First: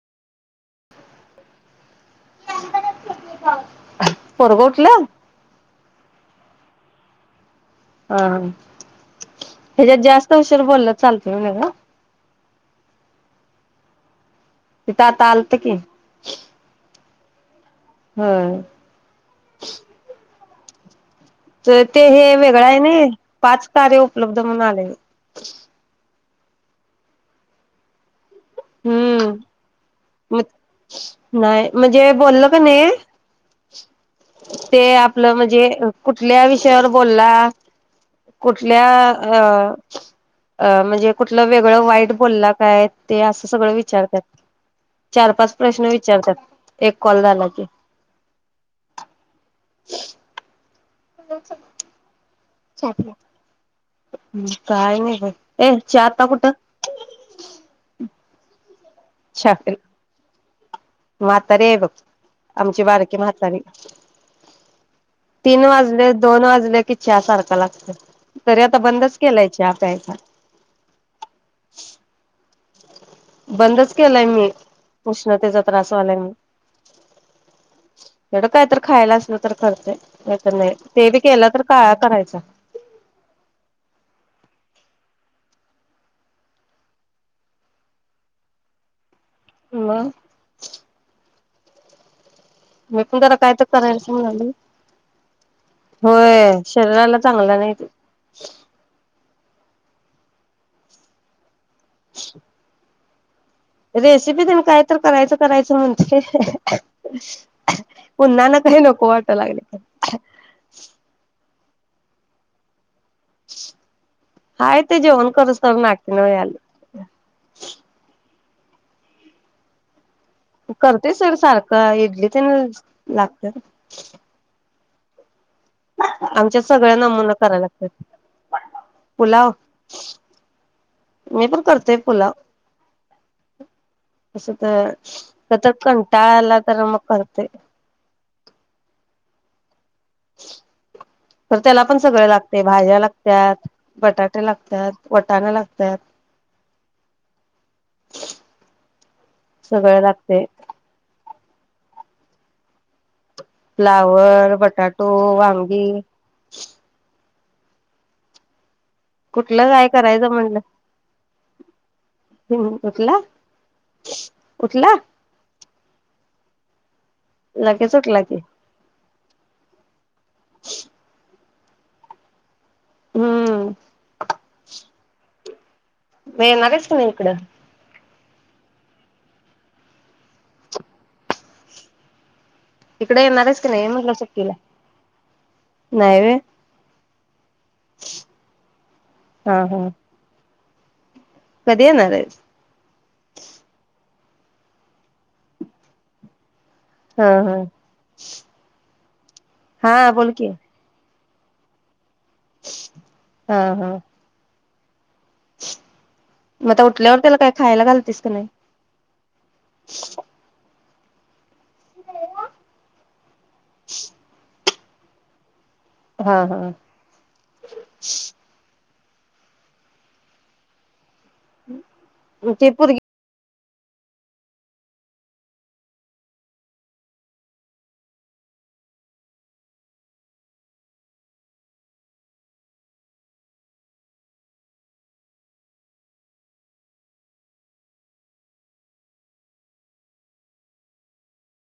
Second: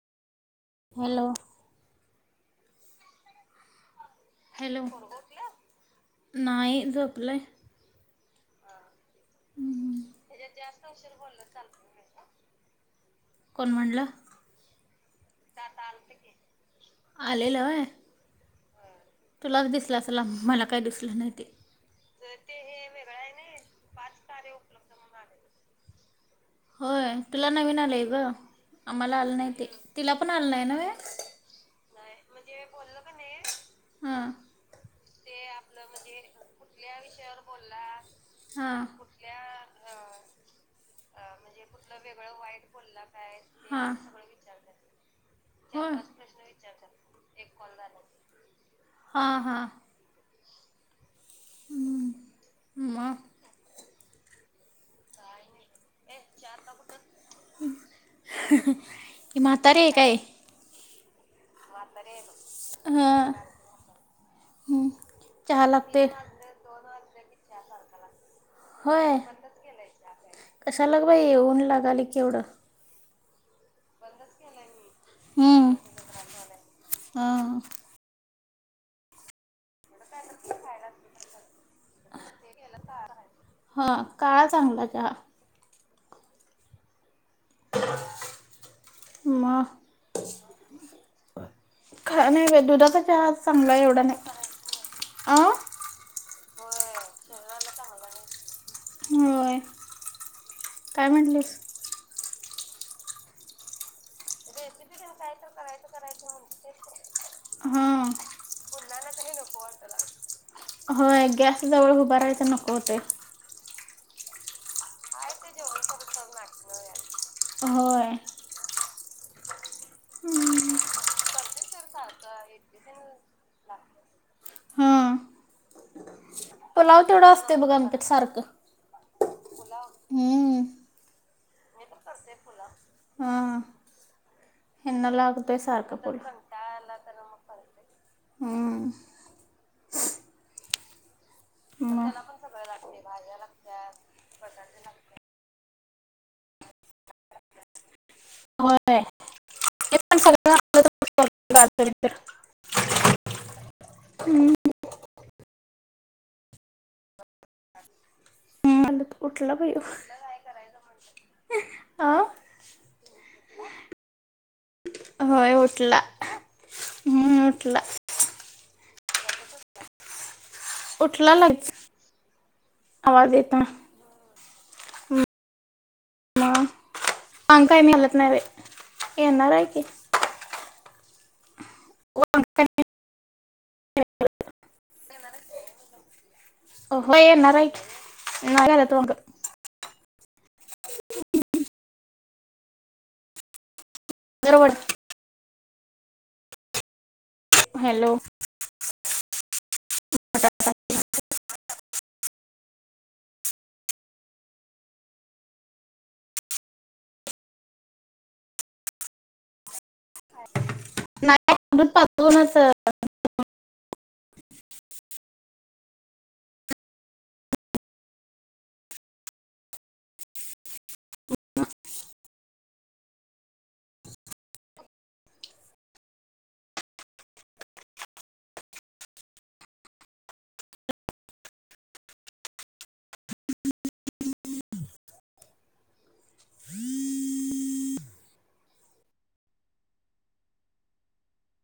Hello [inaudible] पोरग उठल? नाई झोपलय. हा, हा ह्याज्यात जास्त उशीर बोलल चालत म्हण ग कोण म्हणलं? तिथं आता आलत की आलेल व्हय? होय हम्म तुलाच दिसलं असल मला काय दिसलं नाइ. जर ते हे वेगळय नइ पाच कार्य उपलब्ध म्हणून आलय. होय तुला नवीन आलंय ग. हम्म. नाही नव्हे नाही म्हणजे बोलल का नाही हां ते आप आपलं म्हणजे कुठल्या विषयावर बोलला हां कुठल्या म्हणजे कुठलं वेगळं वाईट बोलला काय ते असं सगळं हां विचारत्यात चार पाच प्रश्न होय विचारत्यात एक कॉल झाला की हां हां हम्म. [inaudible] मग सोडलेत. काय नाही बघ. ए चहा आता कुठं ही म्हातारी हाय काय? हो आत आहे बघ आमची बारकी हां म्हातारी हम्म. चहा तीन लागते वाजले दोन वाजले कि चहा सारखा लागतोय. होय कशाला बाइ ऊन लागायल केवढं? बंदच केलाय मी उष्णतेचा हम्म त्रासवायला म्हण हा तेड काय तर खायला असल तर करते. हे तर नाही ते बी केलं तर काय करायचं? काळा चांगला हा. [inaudible] मग? का नाही बाई दुधाचा मी पण चहा जरा काय तर चांगला एवढा करायलाच नाही म्हणाल अ होय शरीराला चांगला नाही. [inaudible] होय काय म्हटलीस? [unintelligible] रेसिपी देण काय तर करायचं करायचं म्हणते. हां पुन्हाना काही नको वाट लागले. होय गॅस जवळ उभ राायच नको होते. हाय ते जेवण करसतो नाके नऊ आली. होय. करतेय सर सारखं इडली तर ना लागते. हां आमच्या सगळ्या पुलाव तेवढं नमुना असते कराया बघ आमच्यात लागतात. सारखं पुलाव. हम्म. मी पण करतेय पुलाव हां तसं ह्यांना तर लागतोय तर सारखं पुल कंटाळला तर मग करतेय. हम्म. तर त्याला पण मग सगळे लागते भाज्या लागतात बटाटे लागतात, वटाणा लागत त्यायत होय पण लागते सगळ लागत. [inaudible] फ्लावर बटाटो वांग ह. हम्म उठला कुठलं बाई ह्यो. काय करायचं म्हणलं अ उठला? उठला? होय उठला लगेच उठला की? उठला लगेच. आवाज येतो. ह [unintelligible] मग येणार का नाही. सांग काय मला. नाय बाय येणारारय की. वांग काय इकडे येणारच की नाही म्हंटलं, सुट्टीला नाही नाही हो येणार आहे की नाही घालत वांग हा हा. कधी येणार आहेस. फरवड [unintelligible] हा हा. हॅलो [inaudible] हा बोलकी. हा हा. मग त्या उठल्यावर त्याला काय खायला घालतेस का नाही. [unintelligible] नाही. आ दूध तापवलं अ अ अ आ. [unintelligible] हा हा. म ते पोरगी हम्म [unintelligible]